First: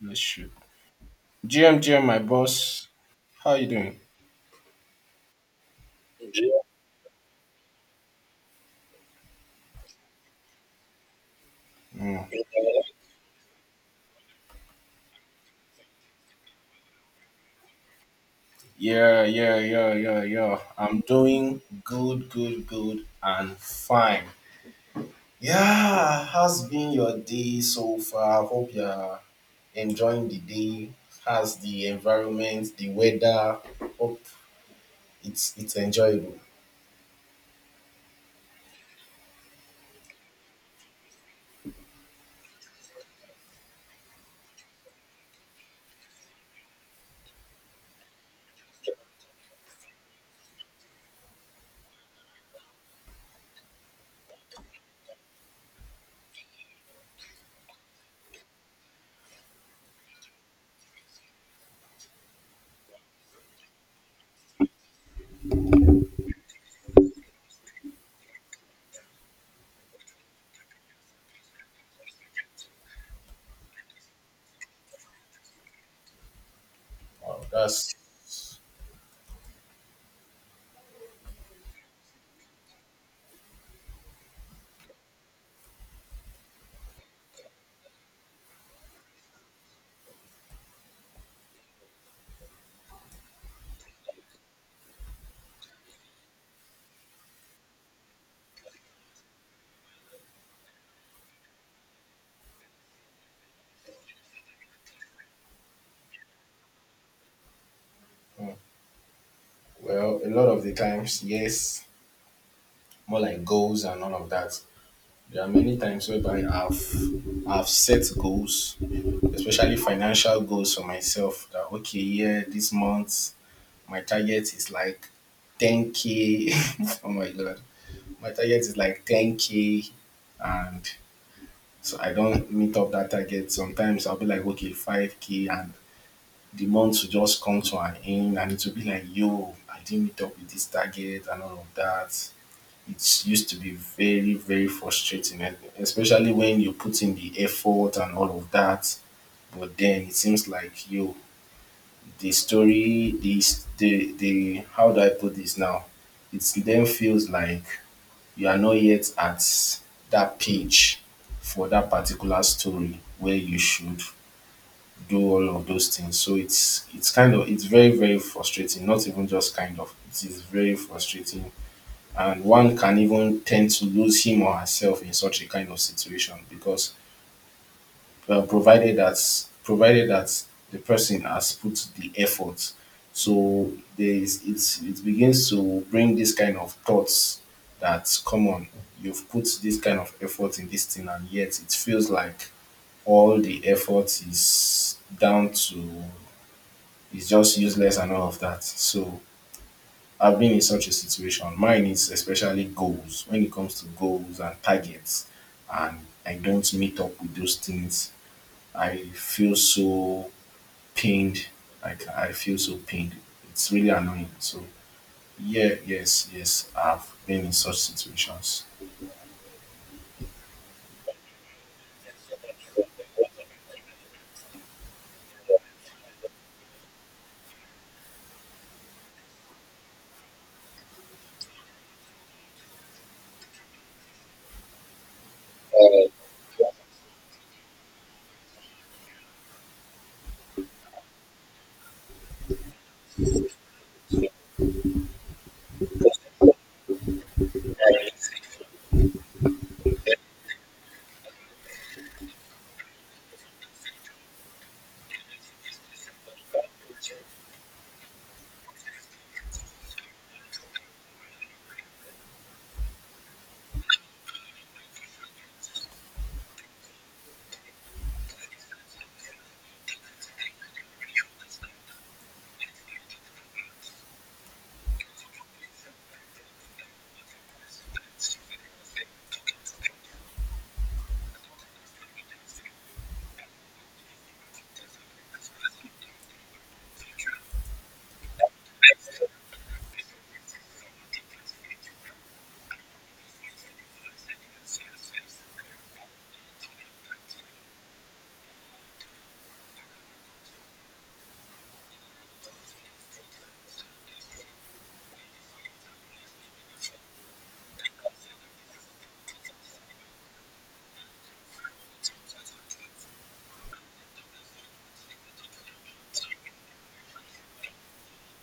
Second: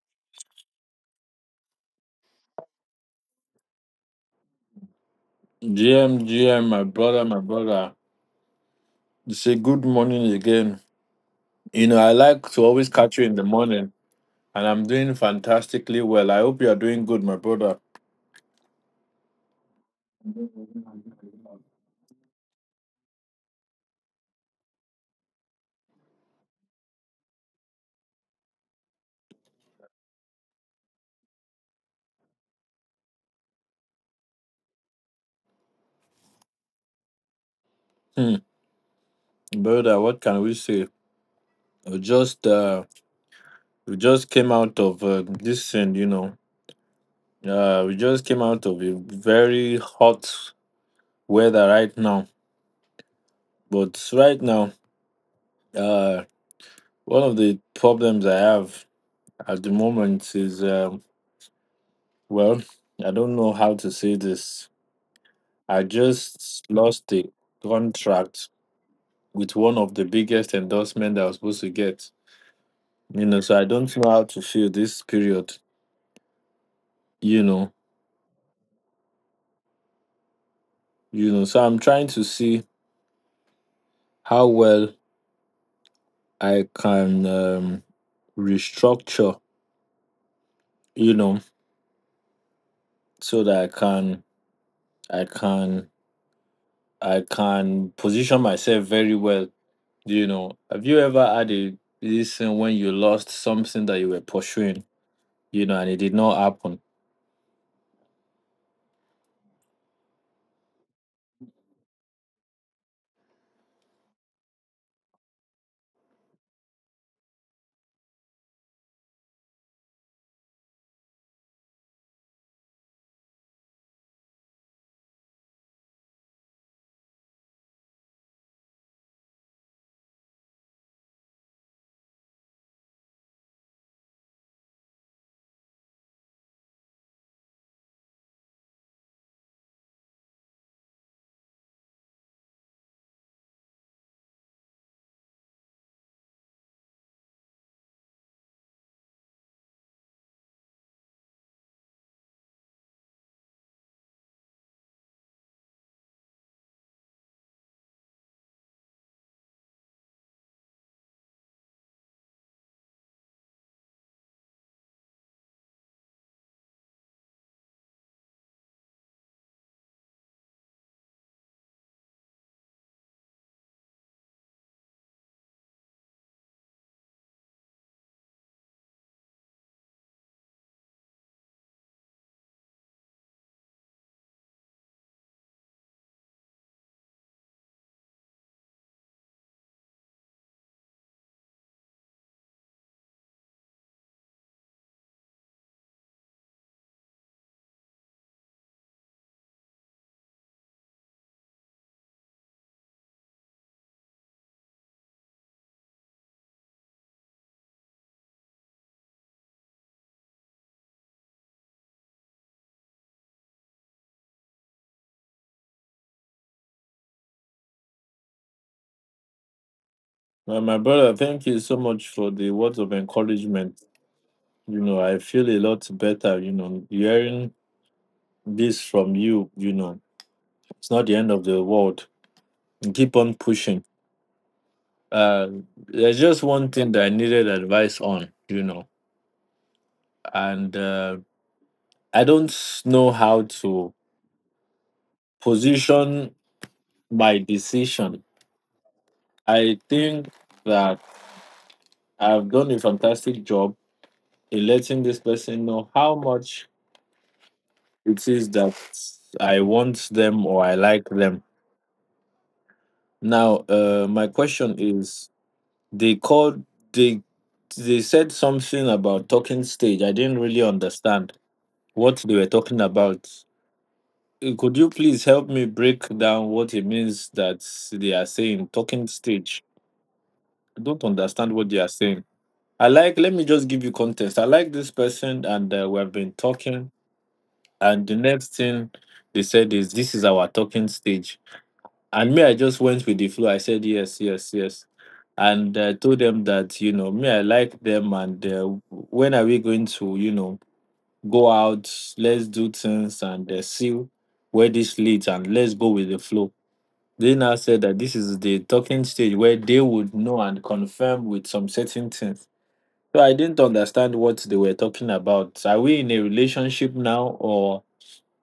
Bless you. GM, my boss. How you doing? GM GM, my brother, my brother. You say good morning again. You know, I Mm. like to always catch you in the morning, and I'm doing fantastically well. I hope you are doing good, my brother. Yeah, yeah, yeah, yeah, yeah, I'm doing good, good, good, and fine. Yeah, how's been your day so far? I hope you're enjoying the day. How's the environment, the weather? Hope it's enjoyable. Hmm, brother, what can we say? We just, uh, we just came out of this thing, you know. We just came out of a very hot weather right now. But right now, uh, one of the problems I have at the moment is. Well, I don't know how to say this. I just lost a contract with one of the biggest endorsements that I was supposed to get. You know, so I don't know how to feel this period. Wow, You know, that's you know. So I'm trying to see how well I can restructure. You know, so that I can, I can position myself very well. You know, have you ever had a this thing when you lost something that you were pursuing? You know, and it did not happen. mm, well, a lot of the times, yes, more like goals and all of that. There are many times whereby I've set goals, especially financial goals for myself. That okay, yeah, this month my target is like 10k. Oh my god, my target is like 10k, and so I don't meet up that target. Sometimes I'll be like okay, 5k, and the month will just come to an end, and it will be like yo, I didn't meet up with this target and all of that. It used to be very, very frustrating, and especially when you put in the effort and all of that. But then it seems like you, the story, this, the how do I put this now? It then feels like you are not yet at that page for that particular story where you should do all of those things. So it's kind of it's very very frustrating. Not even just kind of, it is very frustrating, and one can even tend to lose him or herself in such a kind of situation because well, provided that the person has put the effort. So there is it's, it begins to bring this kind of thoughts that come on, you've put this kind of effort in this thing and yet it feels like all the effort is down to is just useless and all of that. So I've been in such a situation. Mine is especially goals. When it comes to goals and targets, and I don't meet up with those things, I feel so pained. Like I feel so pained. It's really annoying. So yeah, yes, yes, I've been in such situations. Well, my brother, thank you so much for the words of encouragement. You know, I feel a lot better, you know, hearing this from you, you know, it's not the end of the world. Keep on pushing. Uh, there's just one thing that I needed advice on, you know, and I don't s- know how to position my decision. I think that I've done a fantastic job in letting this person know how much it is that I want them or I like them. Now, my question is: They called they they said something about talking stage. I didn't really understand what they were talking about. Could you please help me break down what it means that they are saying talking stage? I don't understand what they are saying. I like. Let me just give you context. I like this person, and we have been talking. And the next thing they said is, "This is our talking stage." And me, I just went with the flow. I said, yes, yes, yes. And told them that, you know, me, I like them. And when are we going to, you know, go out? Let's do things and see where this leads and let's go with the flow. They now said that this is the talking stage where they would know and confirm with some certain things. So I didn't understand what they were talking about. Are we in a relationship now or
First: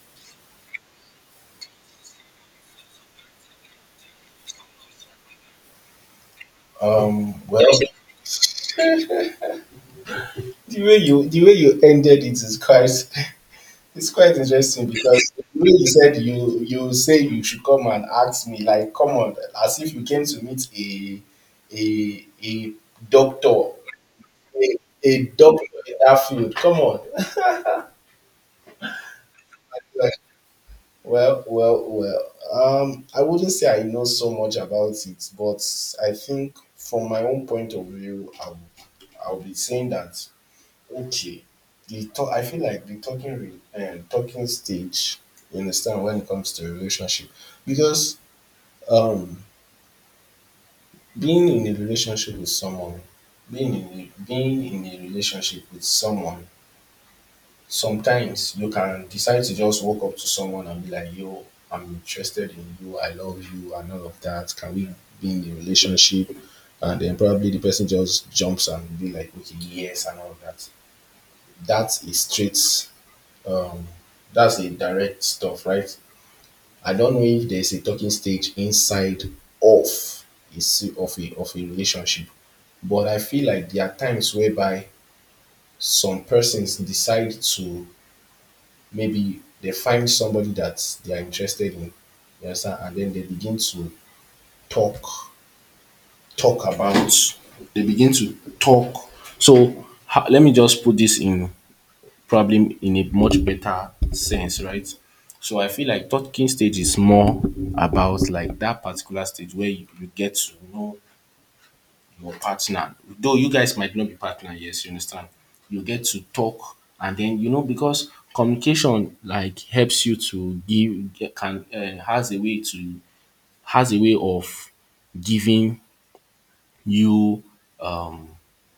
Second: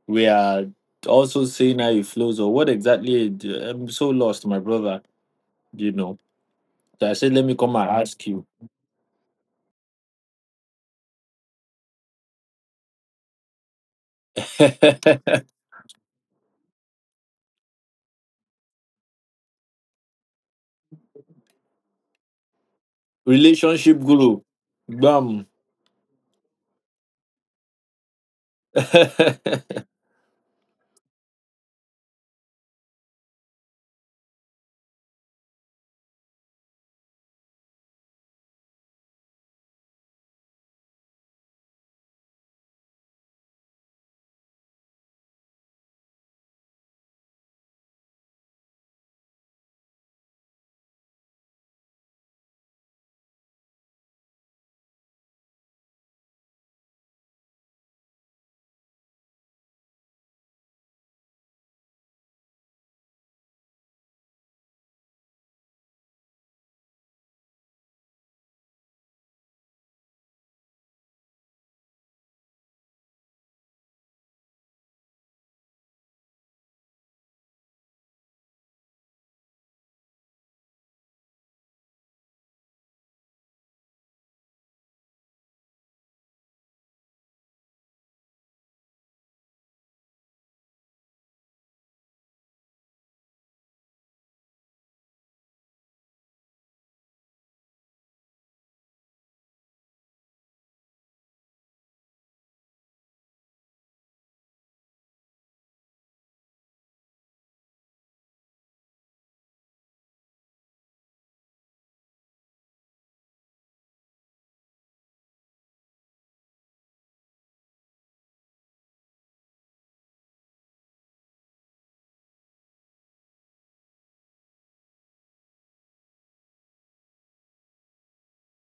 we are also seeing how it flows or what exactly? I'm so lost, my brother. You know, so I said, let me Well, come and ask you. The way you ended it is quite— it's quite interesting because the way you said you say you should come and ask me, like, come on, as if you came to meet a a doctor, Relationship guru, a, a bam. doctor in that field. Come on. Like, well, well, well. I wouldn't say I know so much about it, but I think from my own point of view, I will be saying that— okay. The talk, I feel like the talking stage, you understand, when it comes to a relationship, because um, being in a relationship with someone, being in a relationship with someone, sometimes you can decide to just walk up to someone and be like, "Yo, I'm interested in you. I love you, and all of that. Can we be in a relationship?" And then probably the person just jumps and be like, "Okay, yes," and all of that. That's a straight— Um, that's the direct stuff, right? I don't know if there's a talking stage inside of of a relationship, but I feel like there are times whereby some persons decide to— maybe they find somebody that they are interested in, you understand, and then they begin to talk— talk about— they begin to talk. Let me just put this in probably in a much better sense, right? So I feel like talking stage is more about like that particular stage where you get to know your partner. Though you guys might not be partner, yes, you understand. You get to talk and then you know because communication like helps you to give get- can has a way to— has a way of giving you um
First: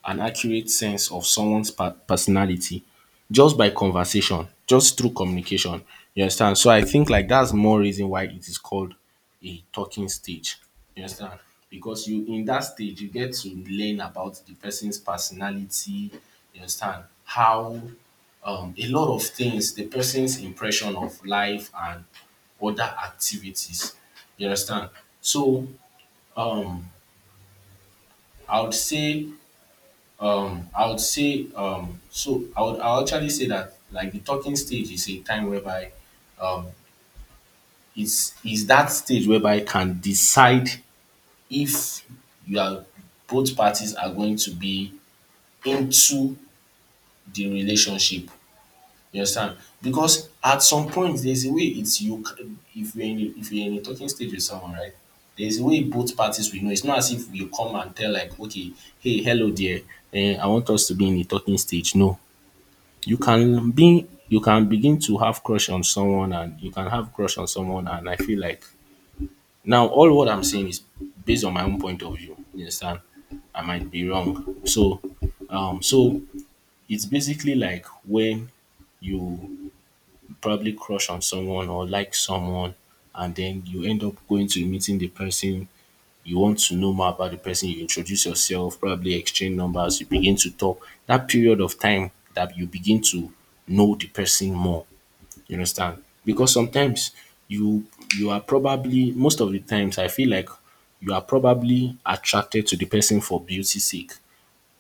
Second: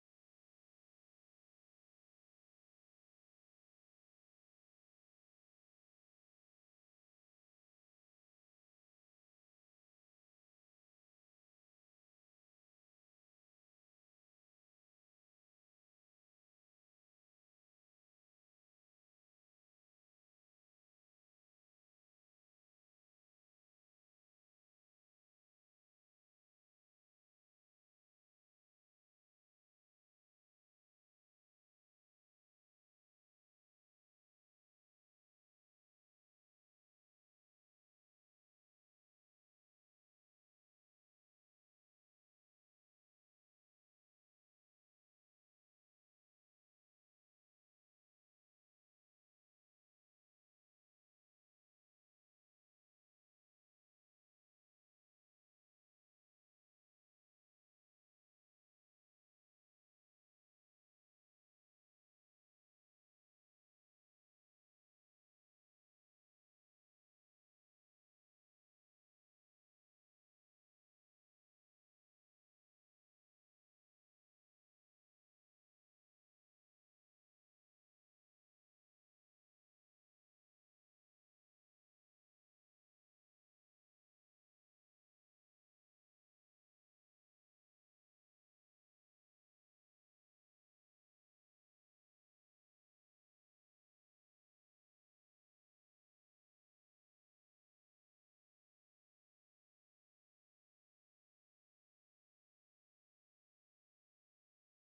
an accurate sense of someone's personality just by conversation, just through communication. You understand? So I think like that's more reason why it is called a talking stage. You understand? Because you in that stage you get to learn about the person's personality. You understand how a lot of things, the person's impression of life and other activities. You understand? So um, I would say I would say, so I would actually say that like the talking stage is a time whereby um, it's that stage whereby you can decide if you are both parties are going to be into the relationship. You understand? Because at some point there's a way it's if you're in a, if you're in a talking stage with someone, right? There's a way both parties will know. It's not as if you come and tell like, okay, hey, hello there, I want us to be in a talking stage. No, you can begin to have crush on someone, and you can have crush on someone, and I feel like now all what I'm saying is based on my own point of view. You understand? I might be wrong. So so it's basically like when you probably crush on someone or like someone, and then you end up going to meeting the person, you want to know more about the person, you introduce yourself, probably exchange numbers, you begin to talk— that period of time that you begin to know the person more. You understand? Because sometimes you you are probably— most of the times I feel like you are probably attracted to the person for beauty sake,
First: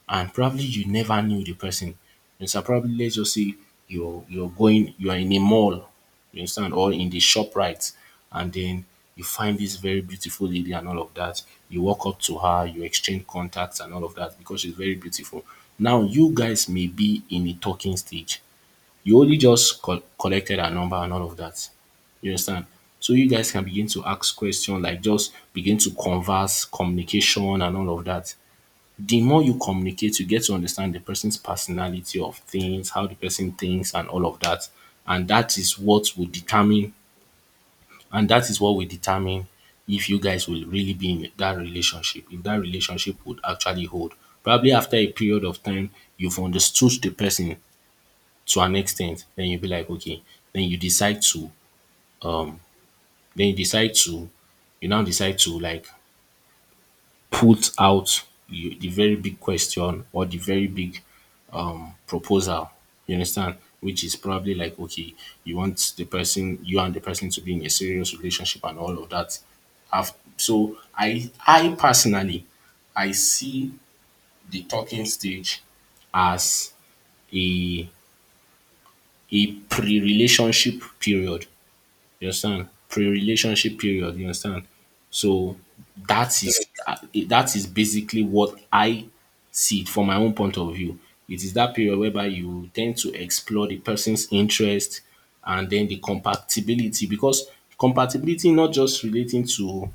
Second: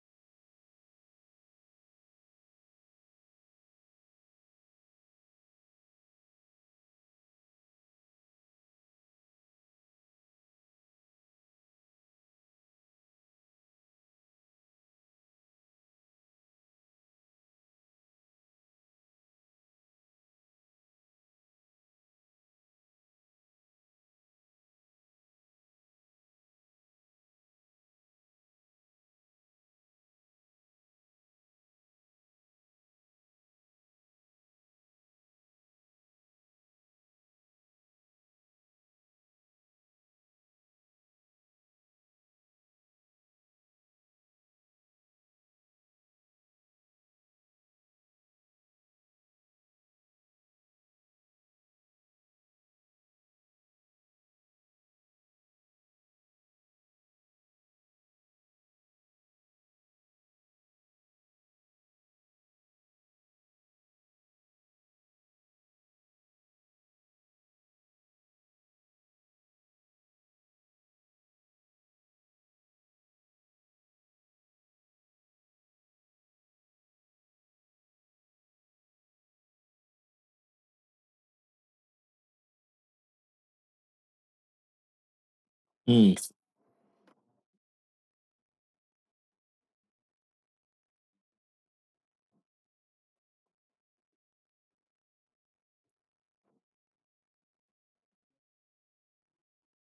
and probably you never knew the person. You understand? Probably let's just say you're going you are in a mall, you understand, or in the shop right, and then you find this very beautiful lady and all of that. You walk up to her, you exchange contacts and all of that because she's very beautiful. Now you guys may be in a talking stage, you only just collected her number and all of that. You understand? So you guys can begin to ask questions, like just begin to converse, communication, and all of that. The more you communicate, you get to understand the person's personality of things, how the person thinks, and all of that. And that is what will determine, and that is what will determine if you guys will really be in that relationship, if that relationship would actually hold. Probably after a period of time, you've understood the person, to an extent, then you be like, okay, then you decide to, then you decide to, you now decide to like put out you, the very big question or the very big proposal. You understand? Which is probably like, okay, you want the person, you and the person to be in a serious relationship and all of that. So I personally, I see the talking stage as a a pre-relationship period. You understand? Pre-relationship period. You understand? So Hmm, that is that is basically what I see it from my own point of view. It is that period whereby you tend to explore the person's interest and then the compatibility, because compatibility not just relating to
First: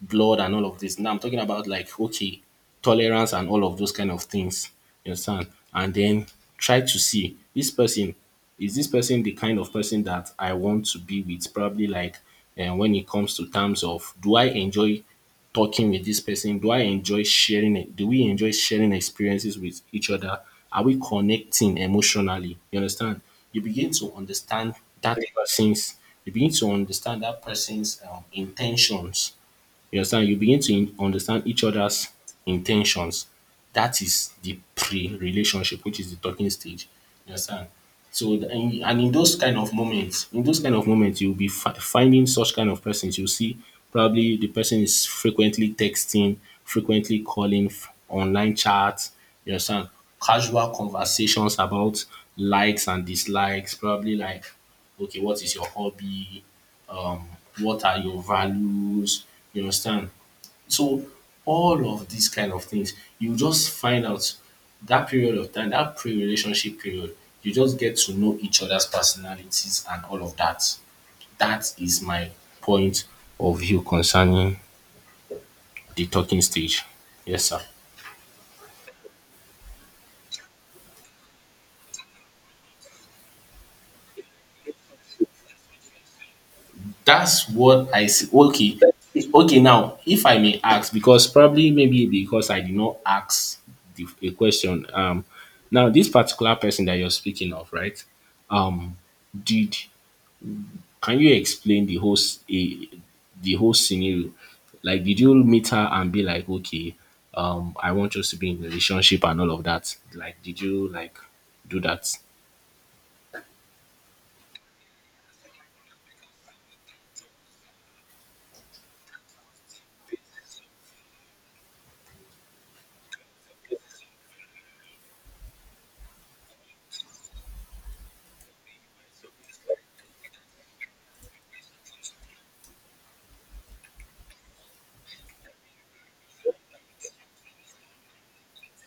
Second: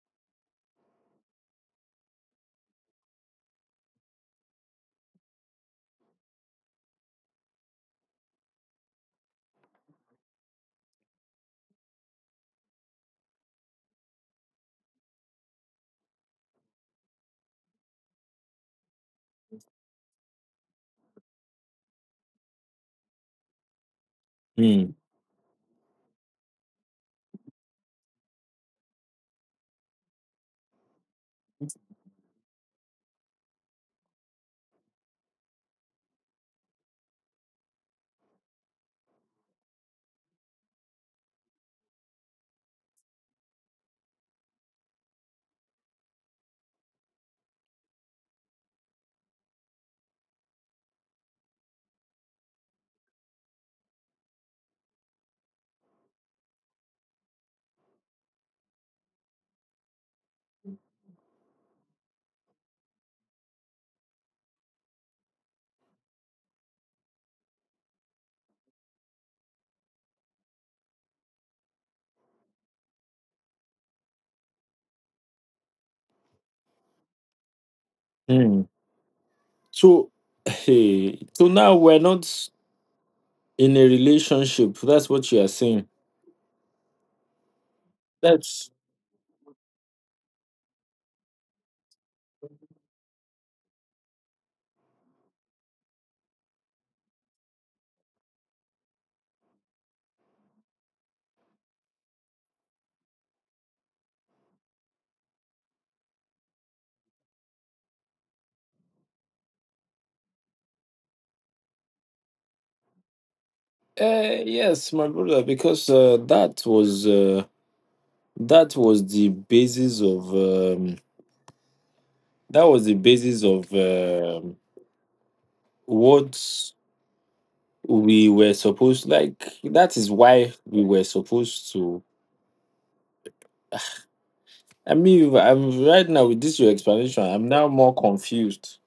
blood and all of this. Now I'm talking about like okay, tolerance and all of those kind of things. You understand? And then try to see this person— is this person the kind of person that I want to be with? Probably like— and when it comes to terms of, do I enjoy talking with this person? Do I enjoy sharing it? Do we enjoy sharing experiences with each other? Are we connecting emotionally? You understand? You begin to understand hmm, that person's, you begin to understand that person's intentions. You understand? You begin to understand each other's intentions. That is the pre-relationship, which is the talking stage. You understand? So, and in those kind of moments, in those kind of moments, you'll be finding such kind of persons. You'll see probably the person is frequently texting, frequently calling, online chats. You understand? Casual conversations about likes and dislikes, probably like okay, what is your hobby? Um, what are your values? You understand? So all of these kind of things, you just find out that period of time, that pre-relationship period, you just get to know each other's personalities and all of that. That is my point of view concerning the talking stage. Yes, sir. hmm. So, hey, so now we're not in a relationship. That's what you are saying. That's what I see. That's Okay. Okay, now, if I may ask, because probably maybe because I did not ask a question. Now, this particular person that you're speaking of, right? Um, did Can you explain the whole the whole scenario? Like, did you meet her and be like, okay, I want us to be in a relationship and all of that? Like, did you like do that? uh, yes, my brother, because that was the basis of um, that was the basis of what we were supposed like. That is why we were supposed to I mean, I'm right now with this your explanation. I'm now more confused,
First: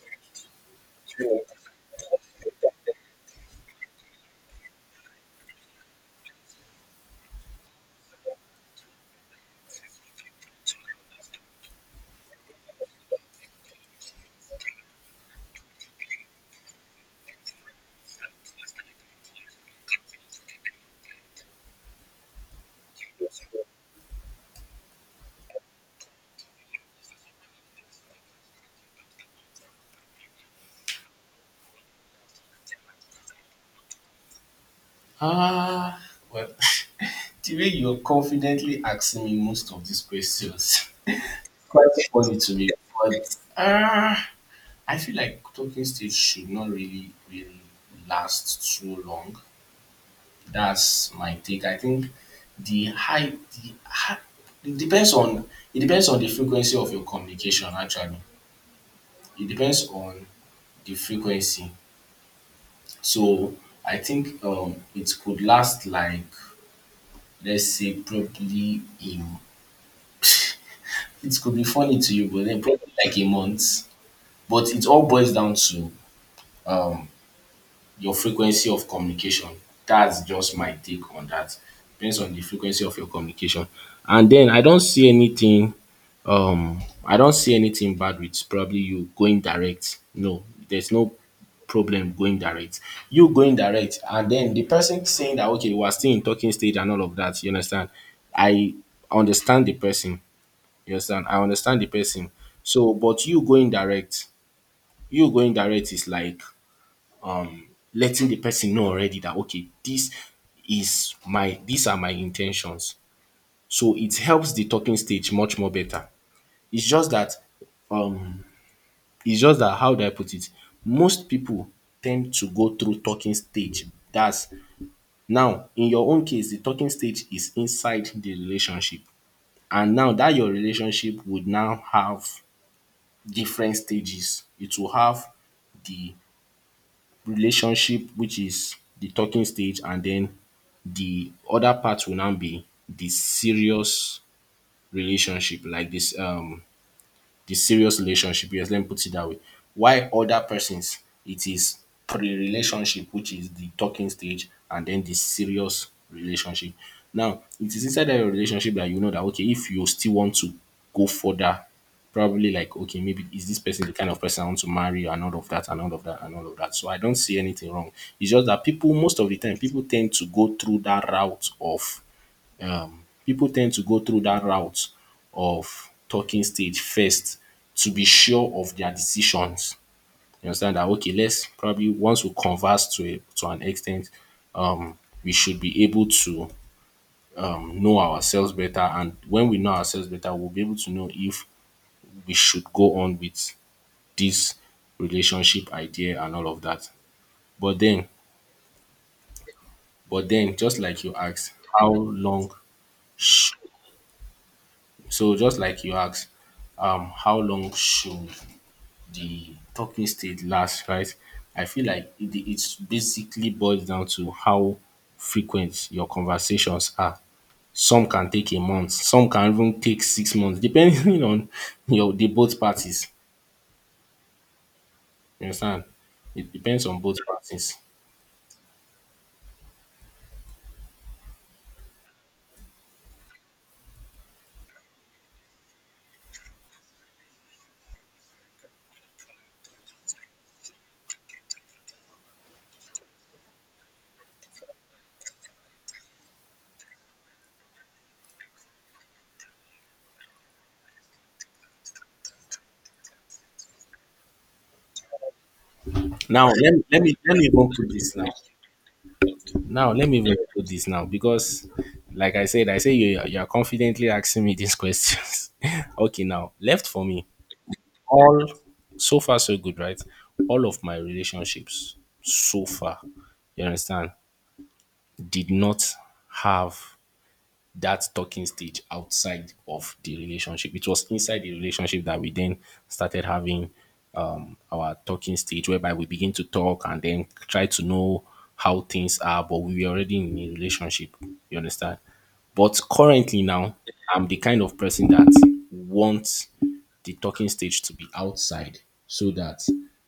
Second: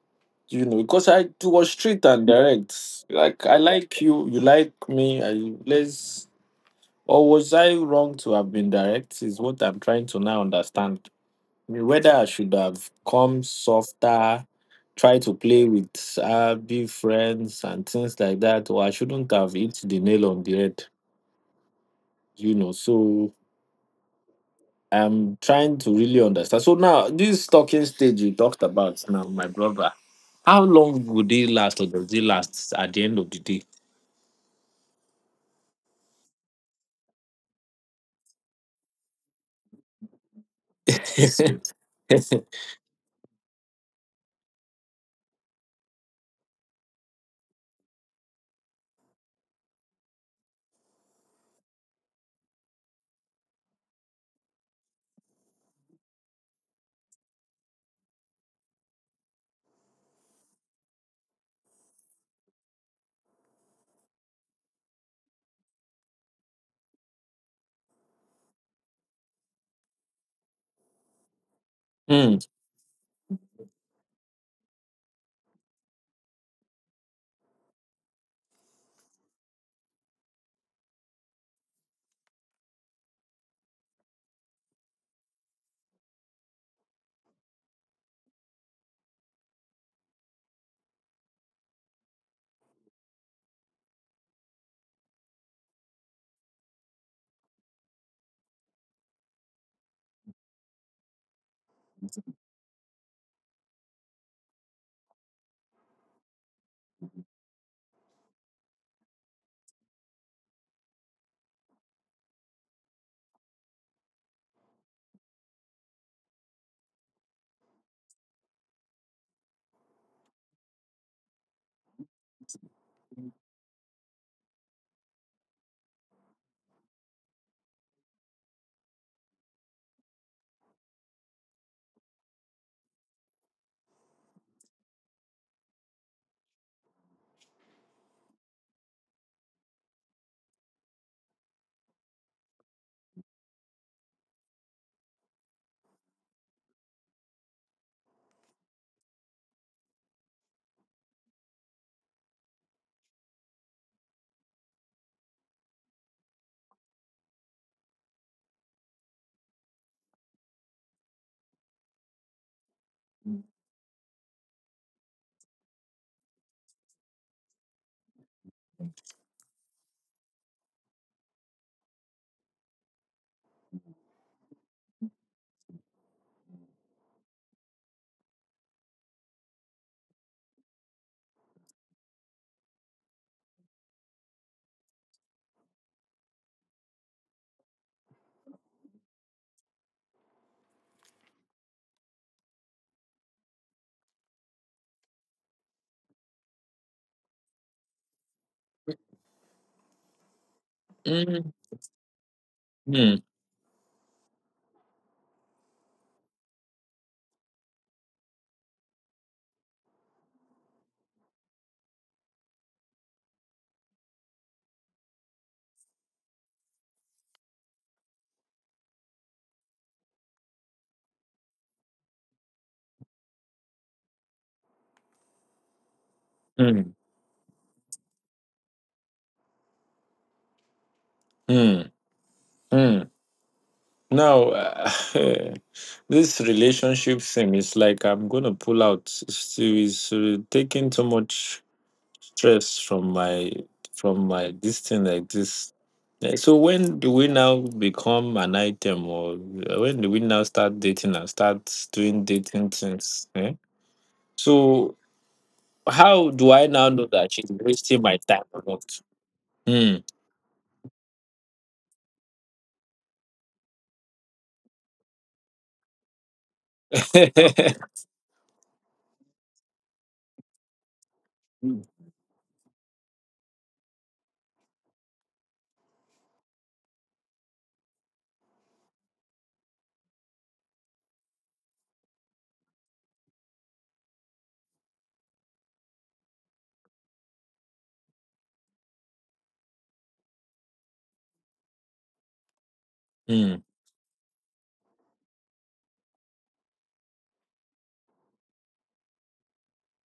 you know, because I it was straight and direct. Like I like you like me. I let's or was I wrong to have been direct? Is what I'm trying to now understand. I mean, whether I should have come softer, try to play with be friends and things like that, or I shouldn't have hit the nail on the head, you know. So I'm trying to really understand. So now, this talking stage you talked about now, my brother, how long would it last or does it last at the end of the day? Ah, well, the way you're confidently asking me most of these questions, quite funny to me. But ah, I feel like talking stage should not really, really last too long. That's my take. I think the high, the high it depends on it depends on the frequency of your communication. Actually, it depends on the frequency. So I think it could last like let's say probably in it could be funny to you, Hmm. but then probably like a month. But it all boils down to um, your frequency of communication. That's just my take on that. Depends on the frequency of your communication. And then I don't see anything bad with probably you going direct. No, there's no problem going direct. You going direct and then the person saying that okay, we are still in talking stage and all of that. You understand. I understand the person, you understand. I understand the person. So but you going direct, is like letting the person know already that okay, this is my these are my in ten tions. So it helps the talking stage much more better. It's just that um it's just that how do I put it? Most people tend to go through talking stage. That's. Now in your own case, the talking stage is inside the relationship. And now that your relationship would now have different stages. It will have the relationship which is the talking stage, and den the other part will now be the serious relationship like this the serious relationship. Yes, let me put it that way. Why other persons, it is pre-relationship, which is the talking stage, and then the serious relationship. Now, it is inside that relationship that you know that okay, if you still want to go further, probably like okay, maybe is this person the kind of person I want to marry, and all of that, and all of that, and all of that. So I don't see anything wrong. It's just that people, most of the time, people tend to go through that route of people tend to go through that route of talking stage first to be sure of their decisions. You understand that okay, let's probably once we converse to an extent, um, we should be able to know ourselves better, and when we know ourselves better, we'll be able to know if we should go on with this relationship idea and all of that. But then, just like you Mm, asked, how long? mm, sh- So just like you asked, how long should the talking stage lasts, right? I feel like it's basically boils down to how frequent your conversations are. Some can take a month, some can even take 6 months, depending on your the both parties. You understand? It depends mm, on both parties. mm, mm. Now, this relationship thing is like I'm going to pull out. It's taking too much stress from my this thing like this. Eh, so when do we now become an item, or when do we now start dating and start doing dating things? Eh? So how Now do I let me now let know me that let me she's even put wasting this my now. time or not? Now Hmm. let me even put this now because like I said, I say you are confidently asking me these questions. Okay, now left for me, all so far so good, right, all of my relationships so far, you understand, did not have that talking stage outside of the relationship. It was inside the relationship that we then started having our talking stage, whereby we begin to talk and then try to know how things are, but we were already in a relationship. You understand? But currently Hmm. now, I'm the kind of person that wants the talking stage to be outside so that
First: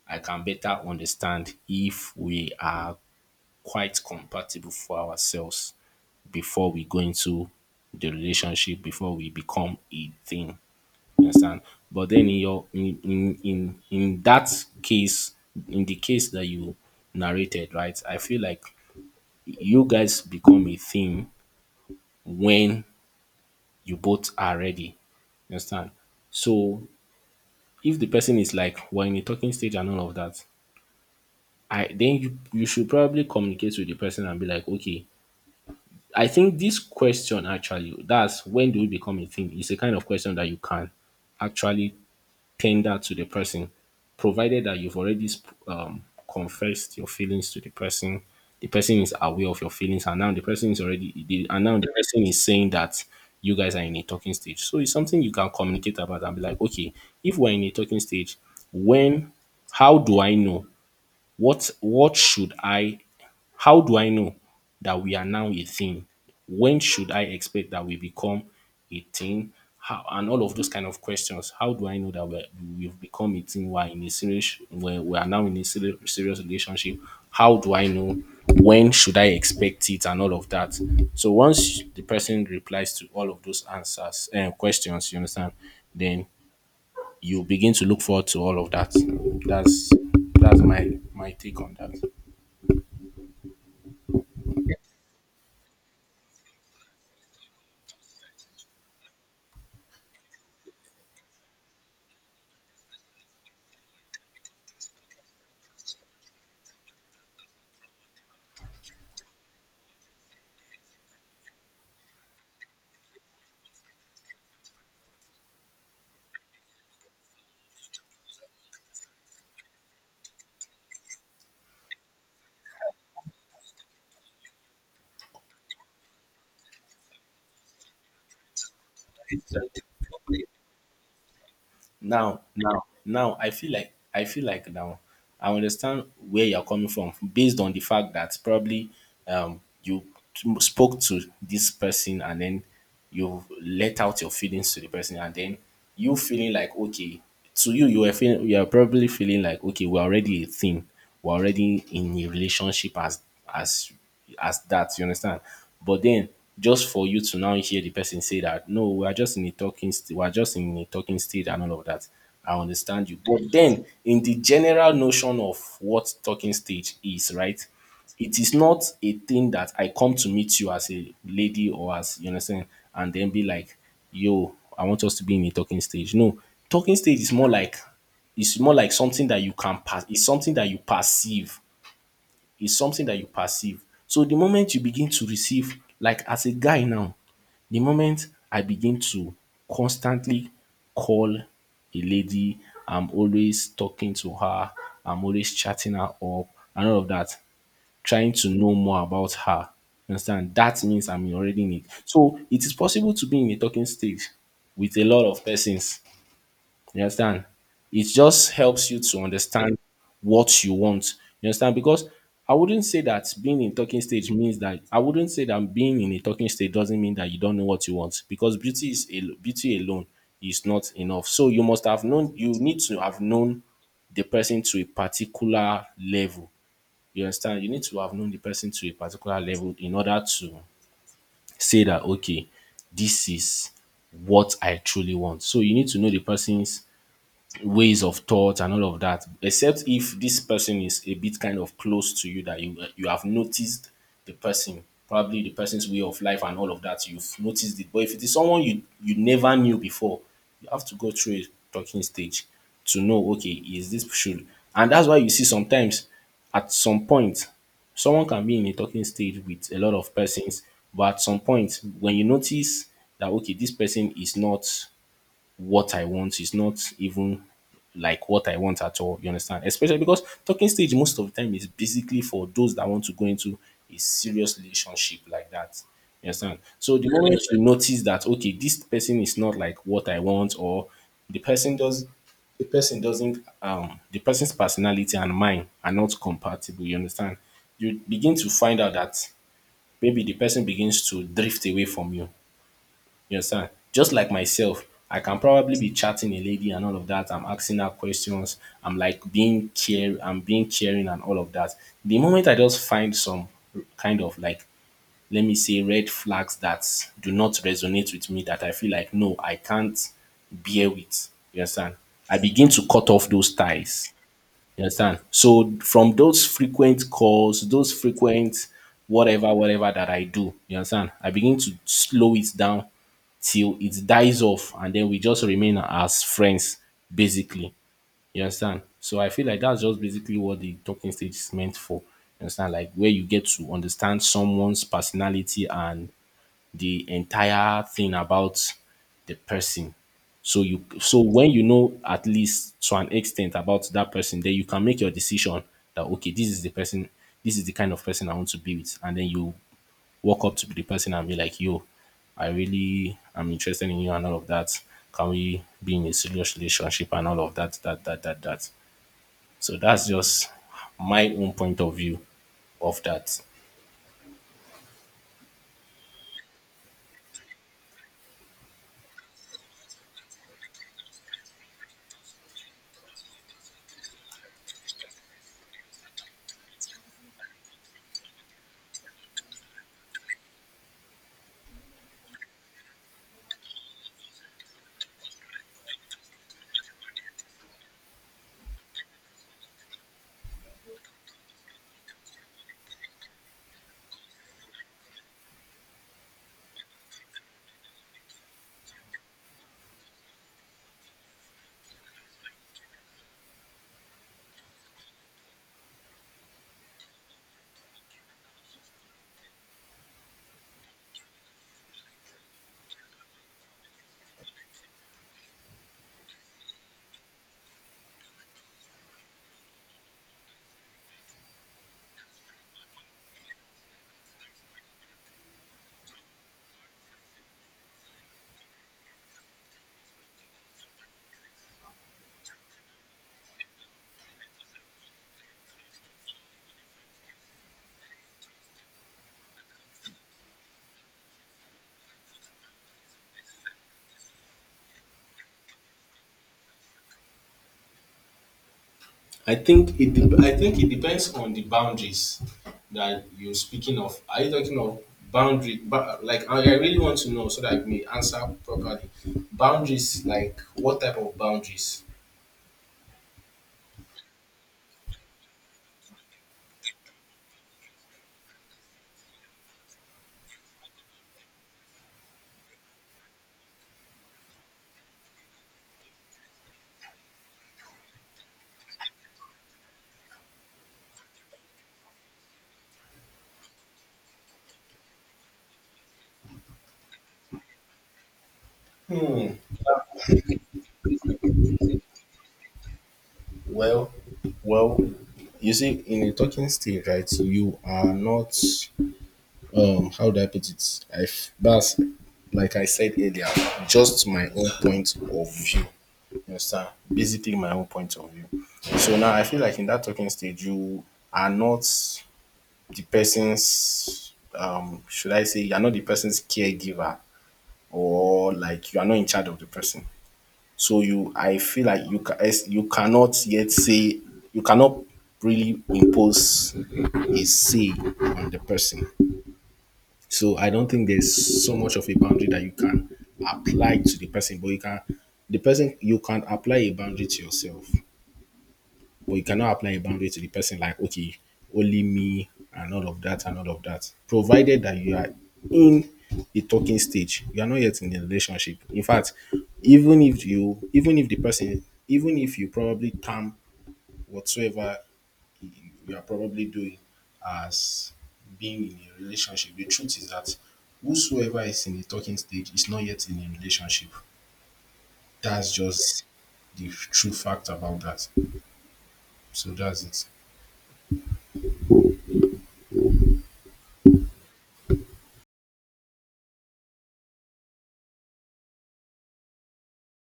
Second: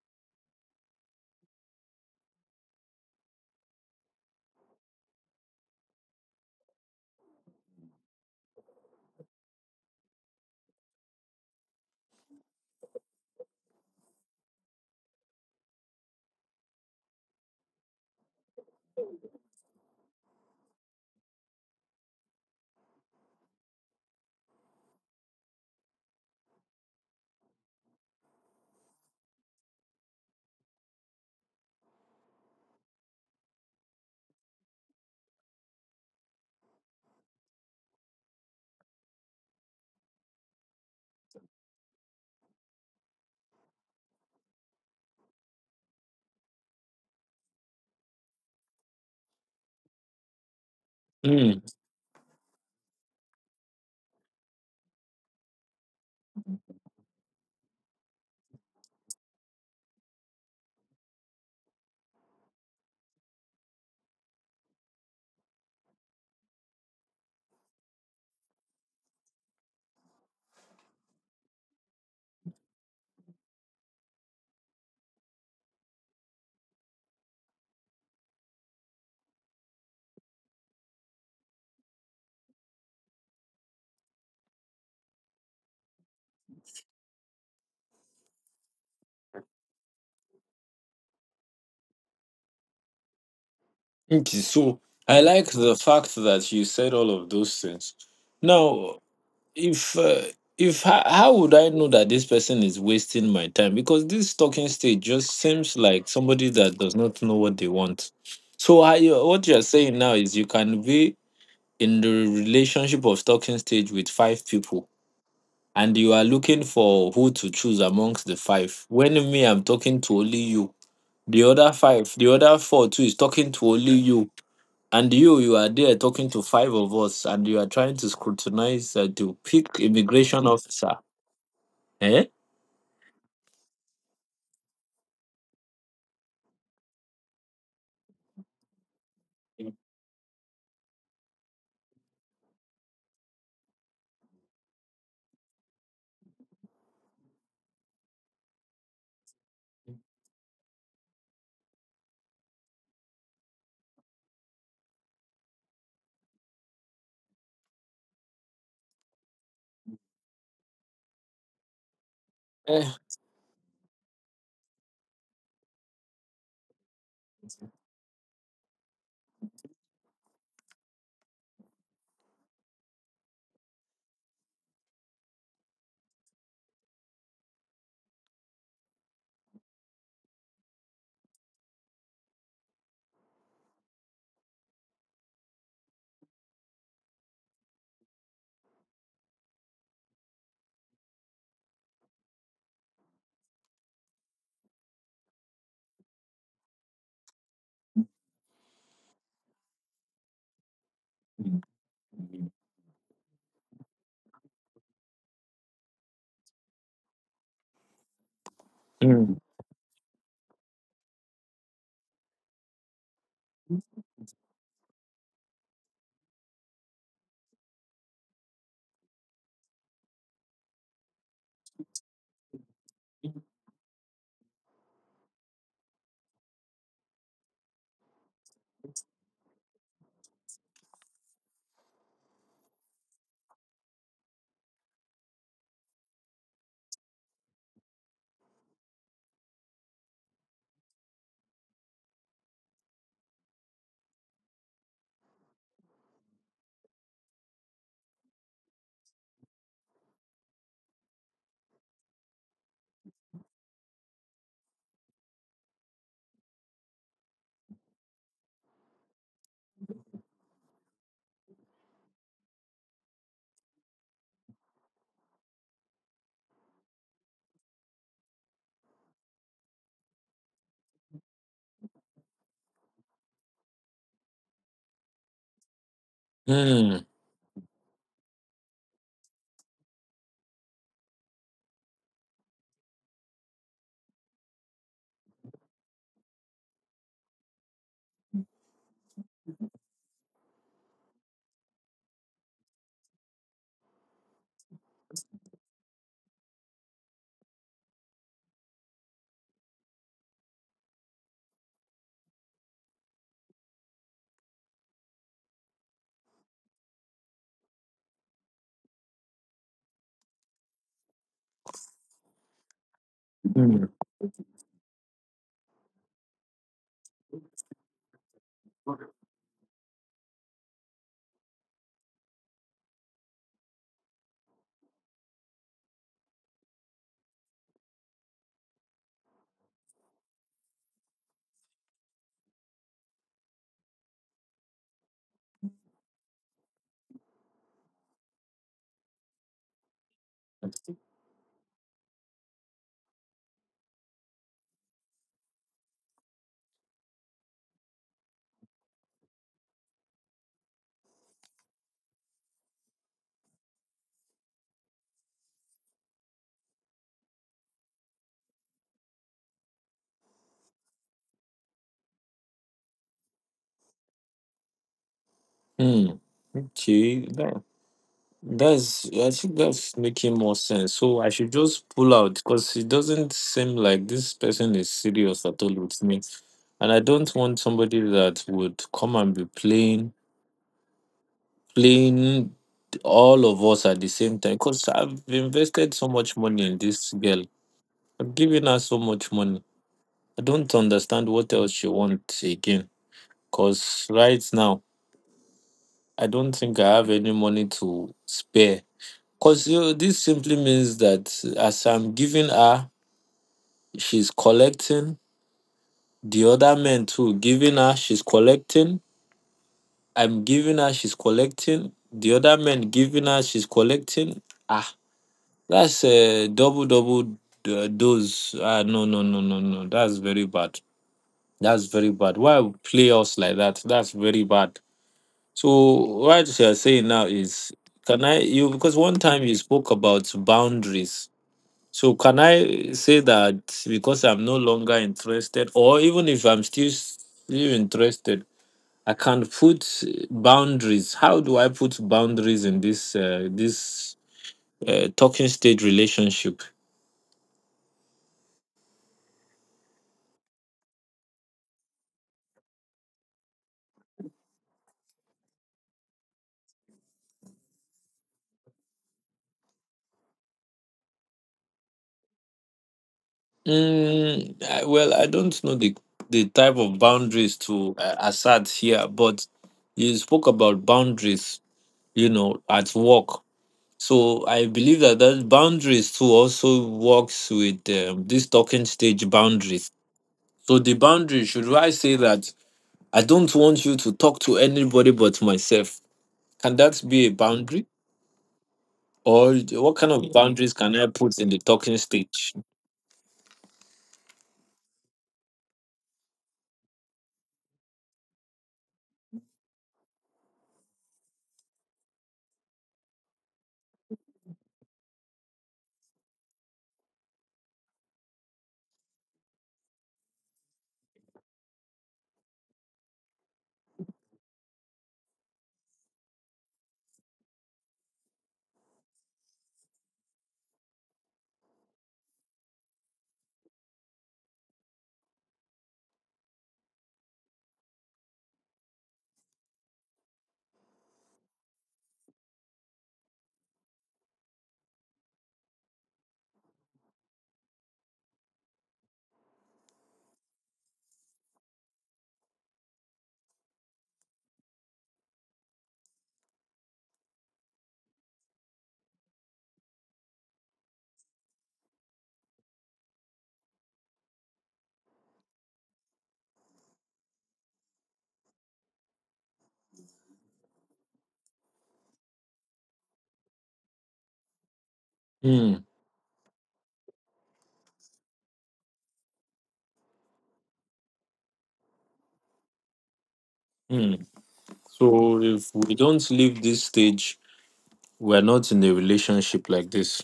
I can better understand if we are quite compatible for ourselves before we go into the relationship, before we become a thing. You understand? But then in your in that case, in the case that you narrated, right? I feel like you guys become a thing when you both are ready. You understand? So if the person is like we're in a talking stage and all of that, I then you, should probably communicate with the person and be like, okay, I think this question actually, that's when do we become a thing? Is a kind of question that you can actually tender to the person, provided that you've already um, confessed your feelings to the person. The person is aware of your feelings, and now the person is already, Hmm. and now the person is saying that you guys are in a talking stage. So it's something you can communicate about and be like, okay, if we're in a talking stage, when, how do I know what should I how do I know that we are now a thing? When should I expect that we become a thing? How, and all of those kind of questions. How do I know that we've become a thing? We are now in a serious, serious relationship. How do I know? When should I expect it? And all of that. So once the person replies to all of those answers and questions, you understand, then you begin to look forward to all of that. That's my take on that. Okay, so I like the fact that you said all of those things. Now, if uh, if how, how would I know that this person is wasting my time, because this talking stage just seems like somebody that does not know what they want. So how you, what you're saying now is you can be in the relationship of talking stage with five people and you are looking for who to choose amongst the five, when me I'm talking to only you, the other five, the other four too is talking to only you, and you are there talking to five of us and you are trying to scrutinize, to pick immigration officer. Eh? Now, I feel like now I understand where you're coming from based on the fact that probably um, Eh. you spoke to this person and then you let out your feelings to the person and then you feeling like okay you are probably feeling like okay, we're already a thing, we're already in a relationship as as that, you understand? But then just for you to now hear the person say that no, we are just in a talking stage and all of that. I understand you. But then in the general notion of what talking stage is, right? It is not a thing that I come to meet you as a lady or as you understand and then be like, yo, I want us to be in a talking stage. No, talking stage is more like something that you can pass. It's something that you perceive. It's something that you perceive. So the moment you begin to receive, like as a guy now, the moment I begin to constantly call a lady, I'm always talking to her, I'm always chatting her up, and all of that trying to know more about her. You understand? That means I'm already in it. So it is possible to be in a talking stage with a lot of persons. You understand? It just helps you to understand what you want. You understand? Because I wouldn't say that being in talking stage means that I wouldn't say that being in a talking stage doesn't mean that you don't know what you want because beauty alone is not enough. So you need to have ええうん。うん。うん。Mm, known the person to a particular level, you understand? You need to have known the person to a particular level in order to say that, okay, this is what I truly want. So you need to know the person's ways of thought and all of that, except if this person is a bit kind of close to you that you have noticed the person, probably the person's way of life and all of that, you've noticed it. But if it is someone you never knew before, you have to go through a talking stage to know okay is this should and that's why you see sometimes at some point someone can be in a talking stage with a lot of persons, but at some point when you notice that okay, this person is not what I want. Is not even like what I want at all. You understand? Especially because talking stage most of the time is basically for those that want to go into a serious relationship like that. You understand? So the moment you notice that okay, this person is not like what I want, or the person does the person doesn't the person's personality and mine are not compatible, you understand? You begin to find out that maybe the person begins to drift away from you. You understand? Just like myself, I can probably be chatting a lady and all of that. I'm asking her questions. I'm like being care. I'm being caring and all of that. The moment I just find some kind of like, let me say, red flags that do not resonate with me, that I feel like no, I can't bear with. You understand? I begin to cut off those ties. You understand? So from those frequent calls, those frequent whatever, whatever that I do, you understand? I begin to slow it down till it dies off, and then we just remain as friends, basically. You understand? So I feel like that's just basically what the talking stage is meant for. You understand? Like where you get to understand someone's personality and the entire thing about the person. So when you know at least to an extent about that person, then you can make your decision that okay, this is the person, this is the kind of person I want to be with. And then you walk up to the person and be like, yo, I really am interested in you and all of that. Can we be in a serious relationship and all of that. So that's just my own point of view of that. okay, that that's I think that's making more sense. So I should just pull out because it doesn't seem like this person is serious at all with me, and I don't want somebody that would come and be playing all of us at the same time. Because I've invested so much money in this girl, I've given her so much money. I don't understand what else she wants again. Because right now, I don't think I have any money to spare. Because you know, this simply means that as I'm giving her, she's collecting. The other men too, giving her, she's collecting. I'm giving her, she's collecting. The other men giving her, she's collecting. Ah, that's a double, double dose. Ah, no, no, no, no, no. That's very bad. That's very bad. Why play us like that? That's very bad. So what you're saying now is, can I you because one time you spoke about boundaries. So can I say that because I'm no longer interested, or even if I'm still interested, I can put boundaries. How do I put boundaries in this talking stage relationship? I think it depends on the boundaries that you're speaking of. Are you talking of boundary? Like I really want to know so that I may answer properly. Boundaries, like what type of boundaries? Mm, I- well, I don't know the type of boundaries to assert here, but you spoke about boundaries. You know, at work. So I believe that that boundaries too also works with this talking stage boundaries. So the boundary should I say that I don't want you to talk to anybody but myself? Can that be a boundary, or what kind of boundaries can I put in the talking stage? Well, well, you see, in a talking stage, right? You are not how do I put it? That's like I said earlier, just my own point of view. You understand? Basically, my own point of view. So now I feel like in that talking stage, you are not the person's should I say you're not the person's caregiver or like you are not in charge of the person. So you I feel like you cannot yet say you cannot really impose a say on the person. So I don't think there's so much of a boundary that you can apply to the person, but you can apply a boundary to yourself, but you cannot apply a boundary to the person like okay, only me and all of that and all of that. Provided that you are in the talking stage, you are not yet in a relationship. In fact, even if the person even if you probably term whatsoever you are probably doing as being in a relationship. The truth is that whosoever is in the talking stage is not yet in a relationship. That's Hmm. just the true fact about that. So that's it. Hmm. So if we don't leave this stage, we're not in a relationship like this.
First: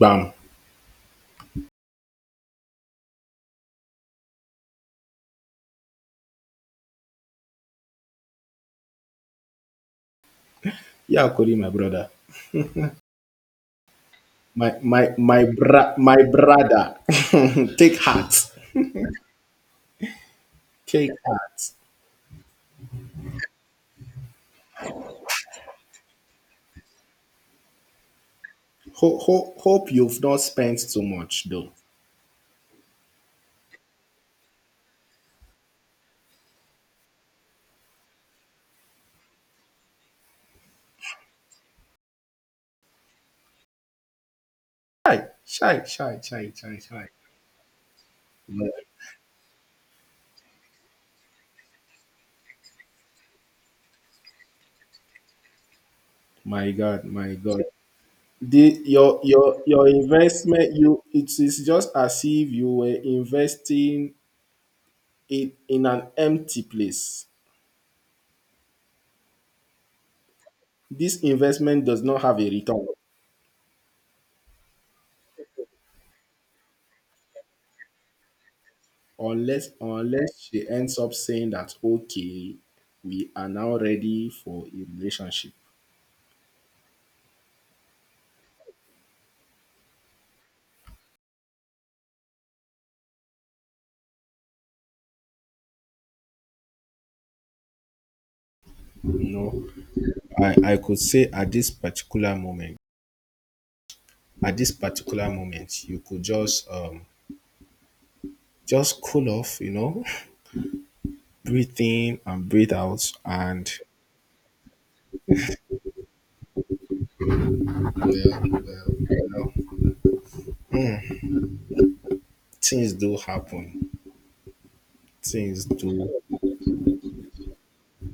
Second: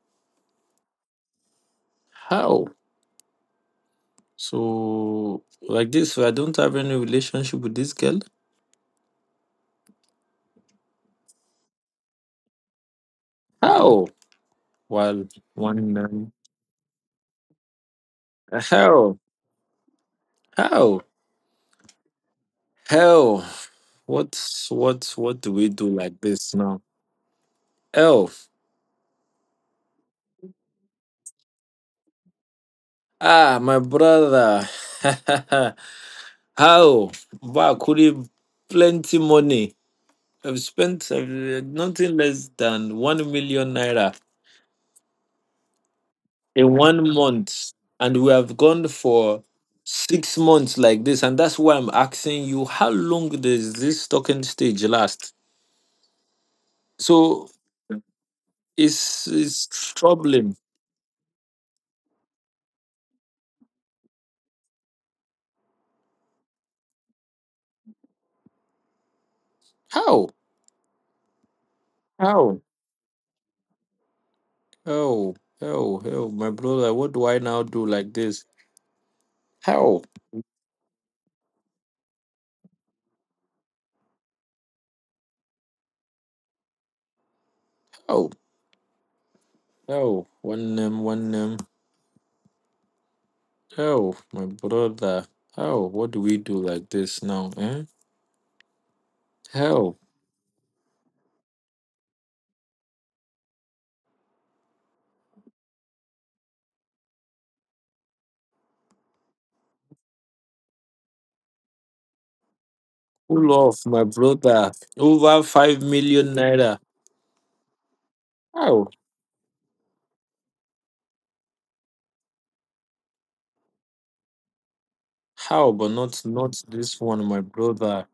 Bam. How? So like this, I don't have any relationship with this girl. Yeah, Cody, my brother. How? My my Well, my bra my one. brother. Take heart. How? How? Take heart. How? What's what do we do like this now? Oh. Hope you've not spent too much though. Ah, my brother. How? Wow, could have plenty money. I've spent nothing less than 1 million naira Shy, shy, shy, shy, in shy, shy. 1 month, and we have My gone for 6 months like this, and that's why I'm asking you, how long does this stocking stage last? my God, my So God. The it's it's your troubling. investment, you it is just as if you were investing it in an empty place. How? This investment does not have a How? return Oh, oh, oh, my brother, what do I now do like this? unless How? She ends up saying that okay, we are now ready for a relationship. Oh, oh, one name, one name. Oh, my brother. Oh, what do we do like this now? Eh? You know, How? I could say at this particular moment, you could just cool off, you know. Breathe in and breathe out. Pull And off, my brother. Over 5 million naira. well, How? you know, things do happen. Things How? But do not this one, my brother.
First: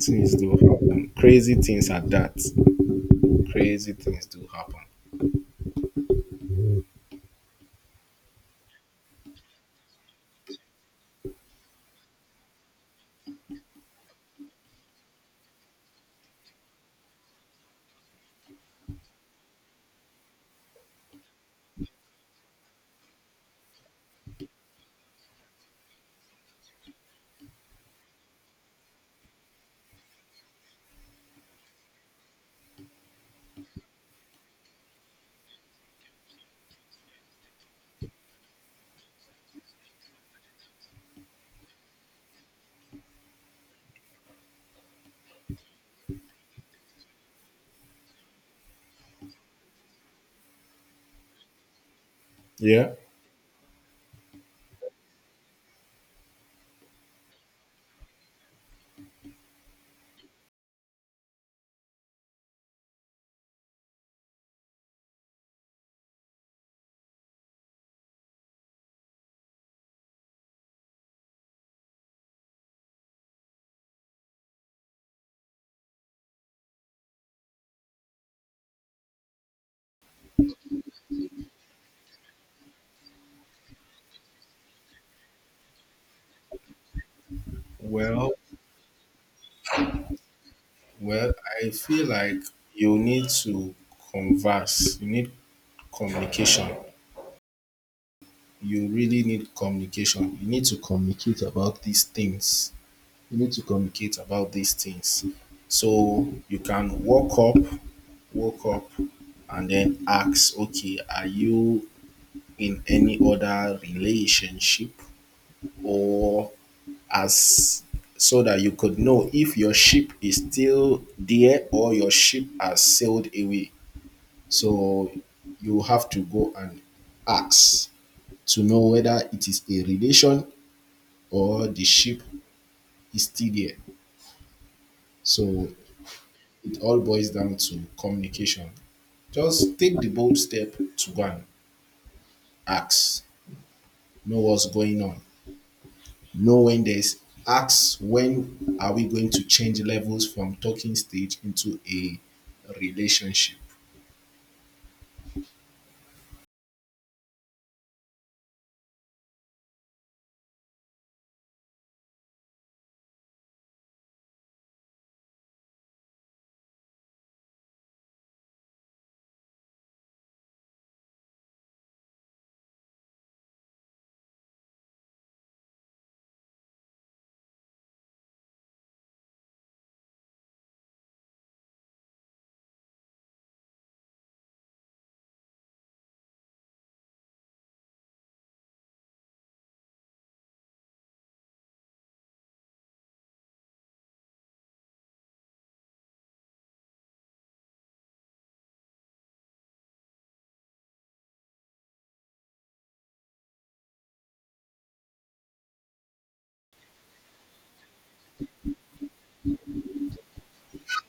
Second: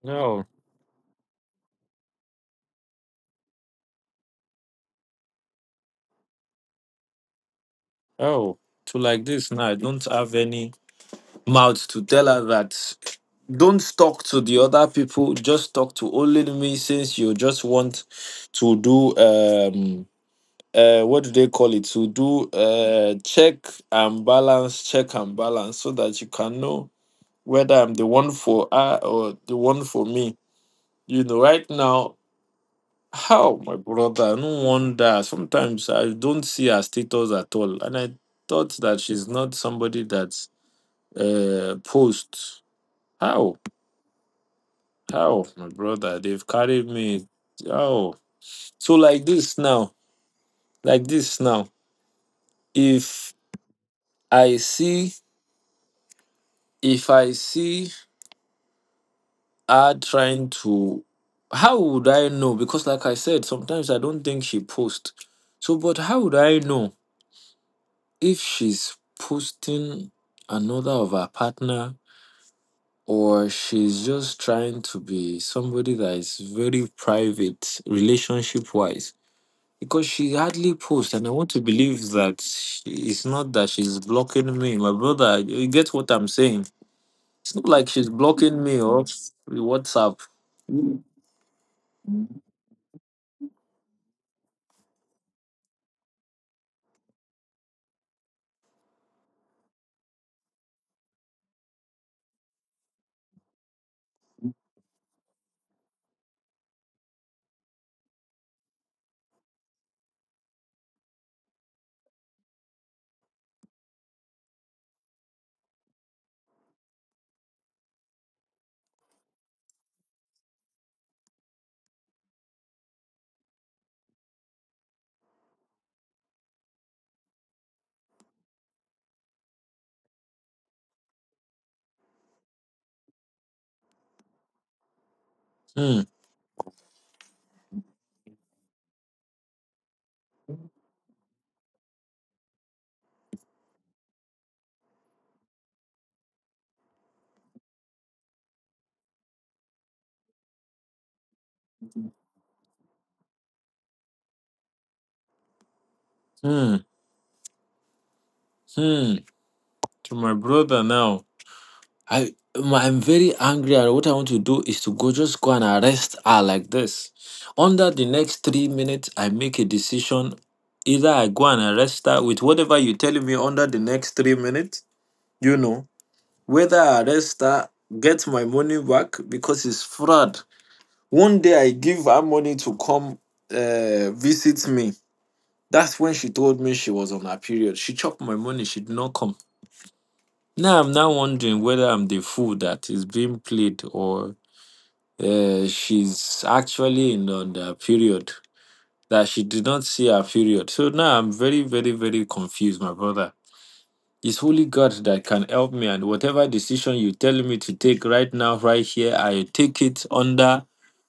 things No. do happen. Crazy things at that. Crazy things do happen. Oh, to like this now. I don't have any mouth to tell her that don't talk to the other people, just talk to only me, since you just want to do what do they call it, to do check and balance, check and balance, so that you can know whether I'm the one for her or the one for me. You know, right now, how, my brother, no wonder sometimes I don't see her status at all and I thought that she's not somebody that posts. How? Oh, my brother, they've carried me. Oh, so like this now, like this now. Yeah. If I see, if I see her trying to, how would I know? Because like I said, sometimes I don't think she posts. So, but how would I know if she's posting another of her partner or she's just trying to be somebody that is very private relationship wise? Because she hardly posts, and I want to believe that it's not that she's blocking me, my brother. You get what I'm saying? It's not like she's Well, blocking me or WhatsApp. well, I feel like you need to converse. You need communication. You really need communication. You need to communicate about these things. You need to communicate about these things. So you can walk up, and then ask, okay, are you in any other relationship or as, so that you could know if your ship is still there or your ship has sailed away. So you have to go and ask to know whether it is a relation or the ship is still there. So Hmm, it all boils down to communication. Just take the bold step to go and ask, know what's going on. Know when there's Asks, when are we going to change levels from talking stage into a relationship? hmm, hmm. To my brother now, I'm very angry, and what I want to do is to go just go and arrest her like this. Under the next 3 minutes, I make a decision. Either I go and arrest her with whatever you're telling me under the next 3 minutes, you know, whether I arrest her, get my money back because it's fraud. One day I give her money to come visit me. That's when she told me she was on her period. She chopped my money. She did not come. Now I'm now wondering whether I'm the fool that is being played, or she's actually in on her period, that she did not see her period. So now I'm very, very, very confused, my brother. It's Holy God that can help me. And whatever decision you tell me to take right now, right here, I take it under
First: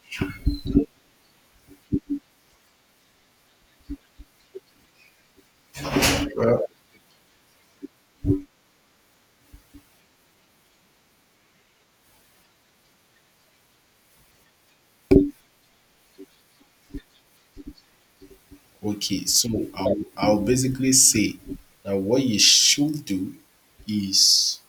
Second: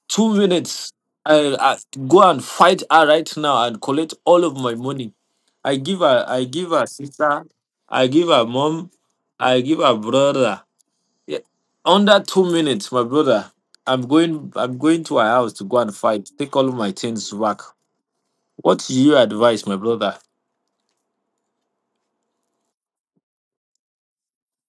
2 minutes. I go and fight her right now and collect all of my money. I give her sister, I give her mom, I give her brother. Yeah. Under 2 minutes, my brother. I'm going. I'm going to her house to go and fight. Take all of my things back. What do you Okay, so advise, my brother? I'll basically say that what you should do is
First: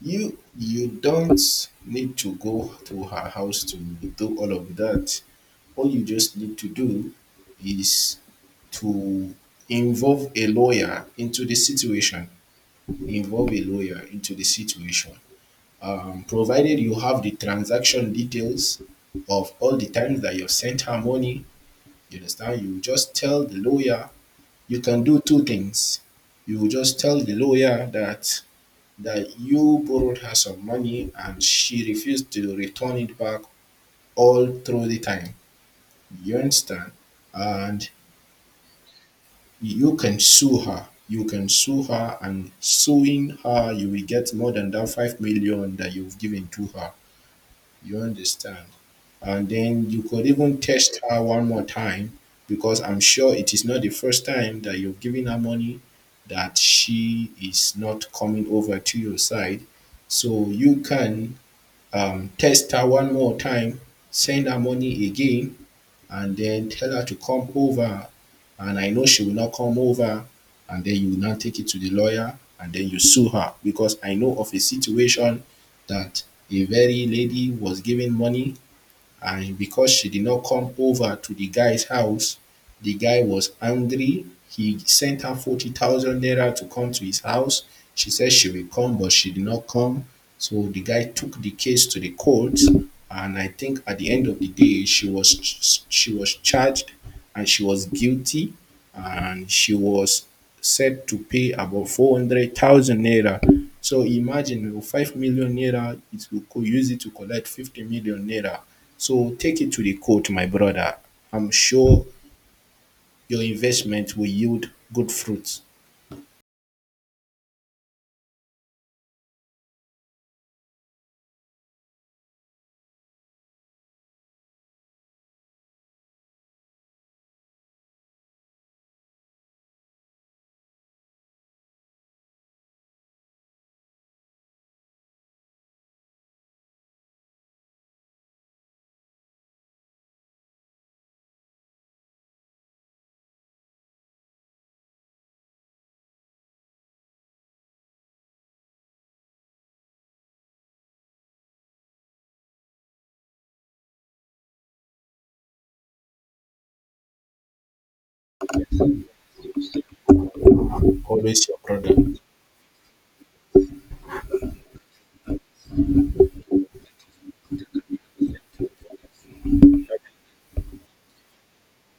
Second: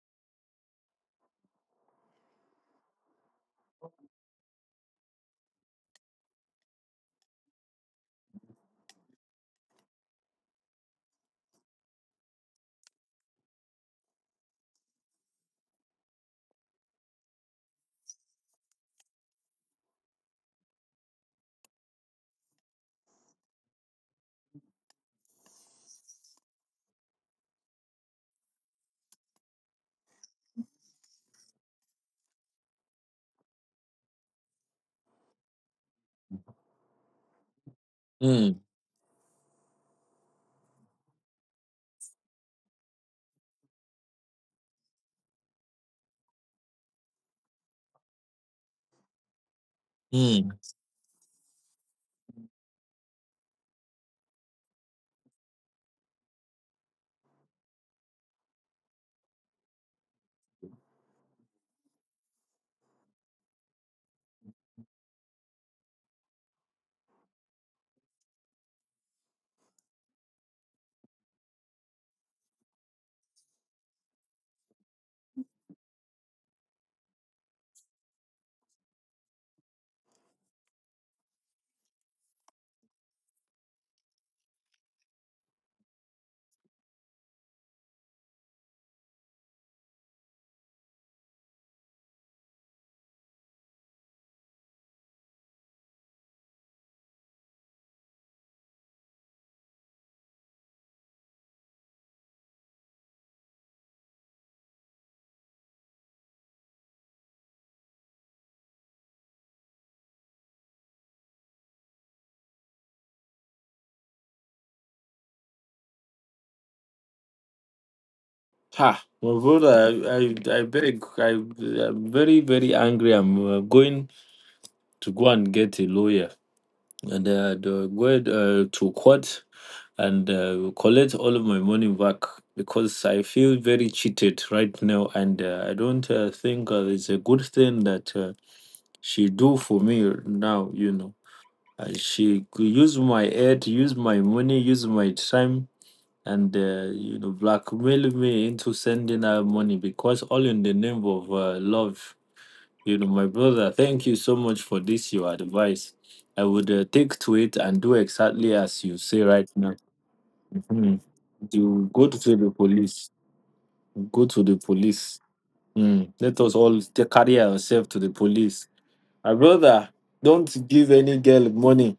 you don't need to go to her house to do all of that. All you just need to do is to involve a lawyer into the situation. involve a lawyer into the situation Provided you have the transaction details of all the times that you've sent her money. You understand? You just tell the lawyer. You can do two things. You just tell the lawyer that you borrowed her some money and she refused to return it back all through the time. You understand? And Hmm. you can sue her. You can sue her, and suing her, you will get more than that 5 million that you've given to her. You understand? And then you could even Hmm. test her one more time, because I'm sure it is not the first time that you've given her money that she is not coming over to your side. So you can text her one more time, send her money again, and then tell her to come over. And I know she will not come over. And then you will now take it to the lawyer, and then you sue her. Because I know of a situation that a very lady was given money, and because she did not come over to the guy's house, the guy was angry. He sent her 40,000 naira to come to his house. She said she will come, but she did not come. So the guy took the case to the court. And I think at the end of the day, she was charged and she was guilty and she was said to pay about 400,000 naira. So imagine, oh, 5 million naira, it will use it to collect 50 million naira. So take it to the court, my brother. I'm sure your investment will yield good fruits. Ha, Mavula, I'm very, very angry. I'm going to go and get a lawyer, and go to court, and collect all of my money back, because I feel very cheated right now. And I don't think it's a good thing that she do for me now, you know. She could use my aid, use my money, use my time, and you know, blackmail me into sending her money, because all in the name of love, you know. My brother, thank you so much for this your advice. I would take to it and do exactly as you say right now. Mhm. Always your You brother. go to the police, go to the police. Mm. Let us all carry ourselves to the police, my brother. Don't give any girl money,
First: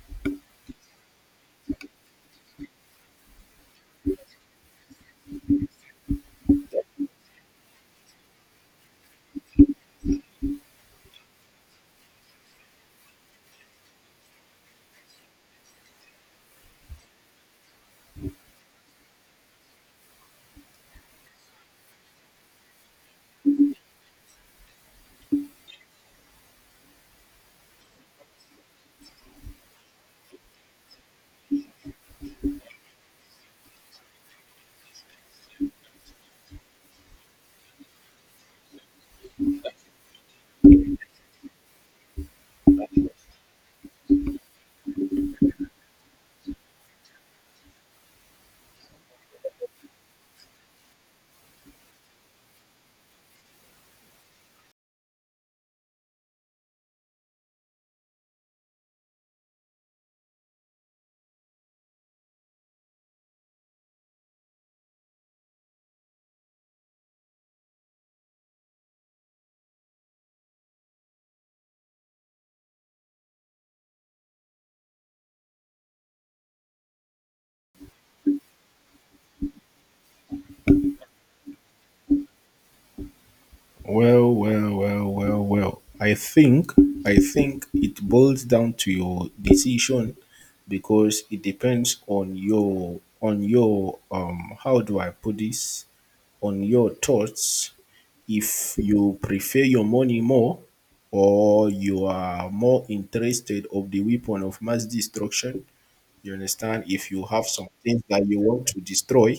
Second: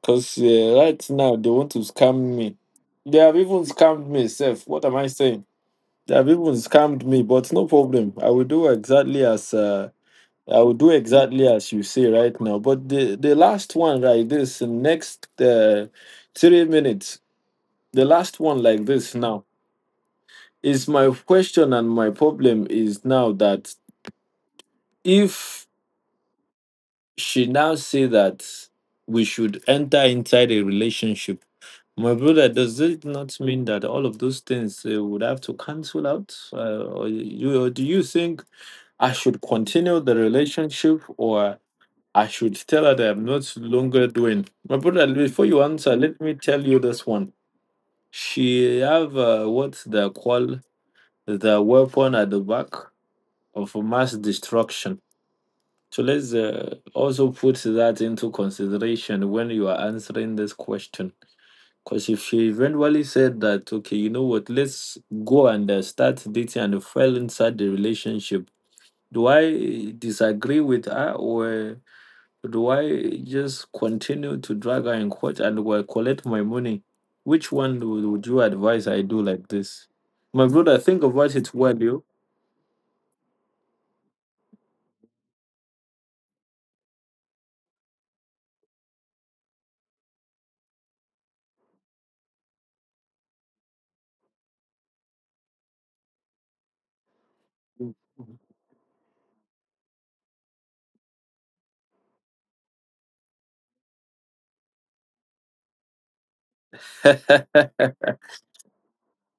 because right now they want to scam me. They have even scammed me self. What am I saying? There are people who scammed me, but no problem. I will do exactly as you say right now. But the last one like this, the next 3 minutes, the last one like this now, is my question. And my problem is now that, if she now say that we should enter inside a relationship, my brother, does it not mean that all of those things would have to cancel out? Uh, or you, or do you think I should continue the relationship, or I should tell her that I'm not longer doing? My brother, before you answer, let me tell you this one. She have what they call the weapon at the back of mass destruction. So let's also put that into consideration when you are answering this question. Because if she eventually said that, okay, you know what, let's go and start dating and fell inside the relationship, do I disagree with her, or do I just continue to drag her in court and will collect my money? Which one would you advise I do like this? My brother, think about it well, you. Well. I think it boils down to your decision, because it depends on your how do I put this, on your thoughts. If you prefer your money more or you are more interested of the weapon of mass destruction, you understand? If you have some things that you want to destroy,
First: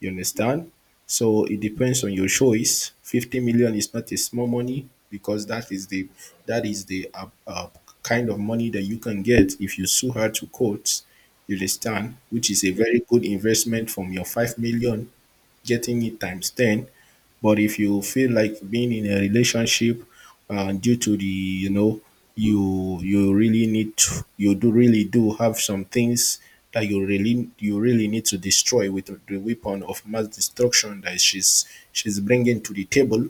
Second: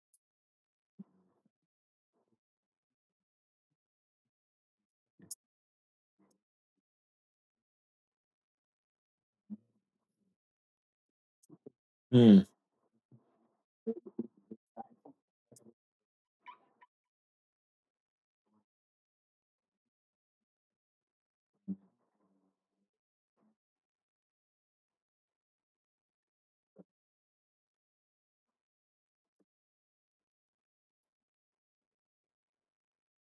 you understand? So it depends on your choice. 50 million is not a small money, because that is the kind of money that you can get if you sue her to court. You understand? Hmm. Which is a very good investment from your 5 million, getting it times 10. But if you feel like being in a relationship, due to the, you know, you really need to, you do really do have some things that you really need to destroy with the weapon of mass destruction that she's bringing to the table,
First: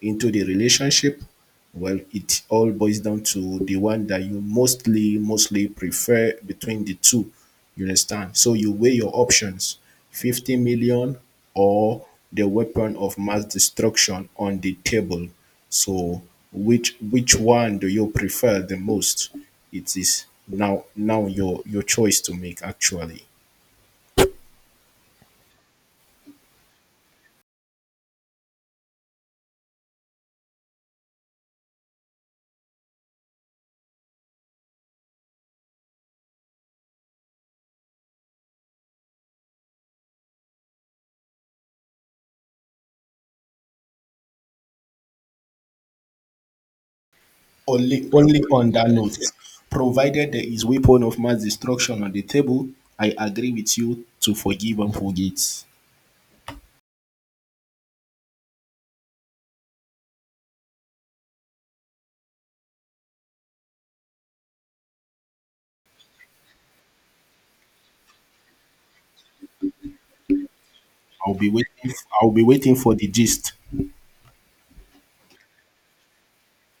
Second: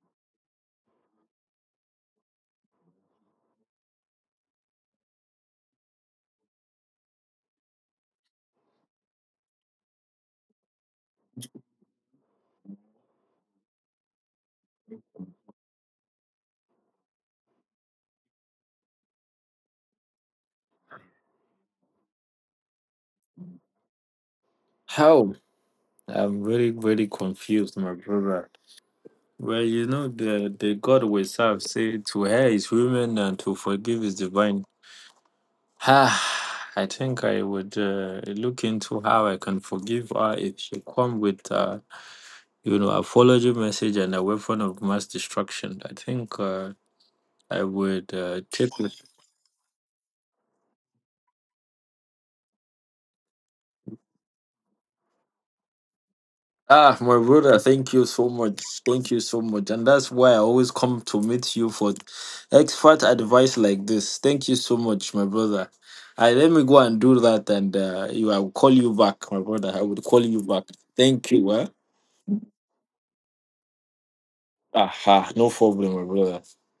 into the relationship? Well, it all boils down to the one that you mostly prefer between the two. You understand? So you weigh your options, 50 million or the weapon of mass destruction on the table. So which one do you prefer the most? It is now your choice to make actually. How? I'm very, very confused, my brother. Well, you know, the God we serve say to her is human and to forgive is divine. Ah, I think I would look into how I can forgive her if she come with you know, apology message and a weapon of mass destruction. I think I would Only on take that it. note, provided there is weapon of mass destruction on the table, I agree with you to forgive and forget. Ah, my brother, thank you so much. Thank you so much. And that's why I always come to meet you for expert advice like this. Thank you so much, my brother. I, let me go and do that, and you, I will call you back, my brother. I would call you back. Thank I'll be you. Eh? waiting. I'll be waiting for the gist. Aha, no problem, my brother.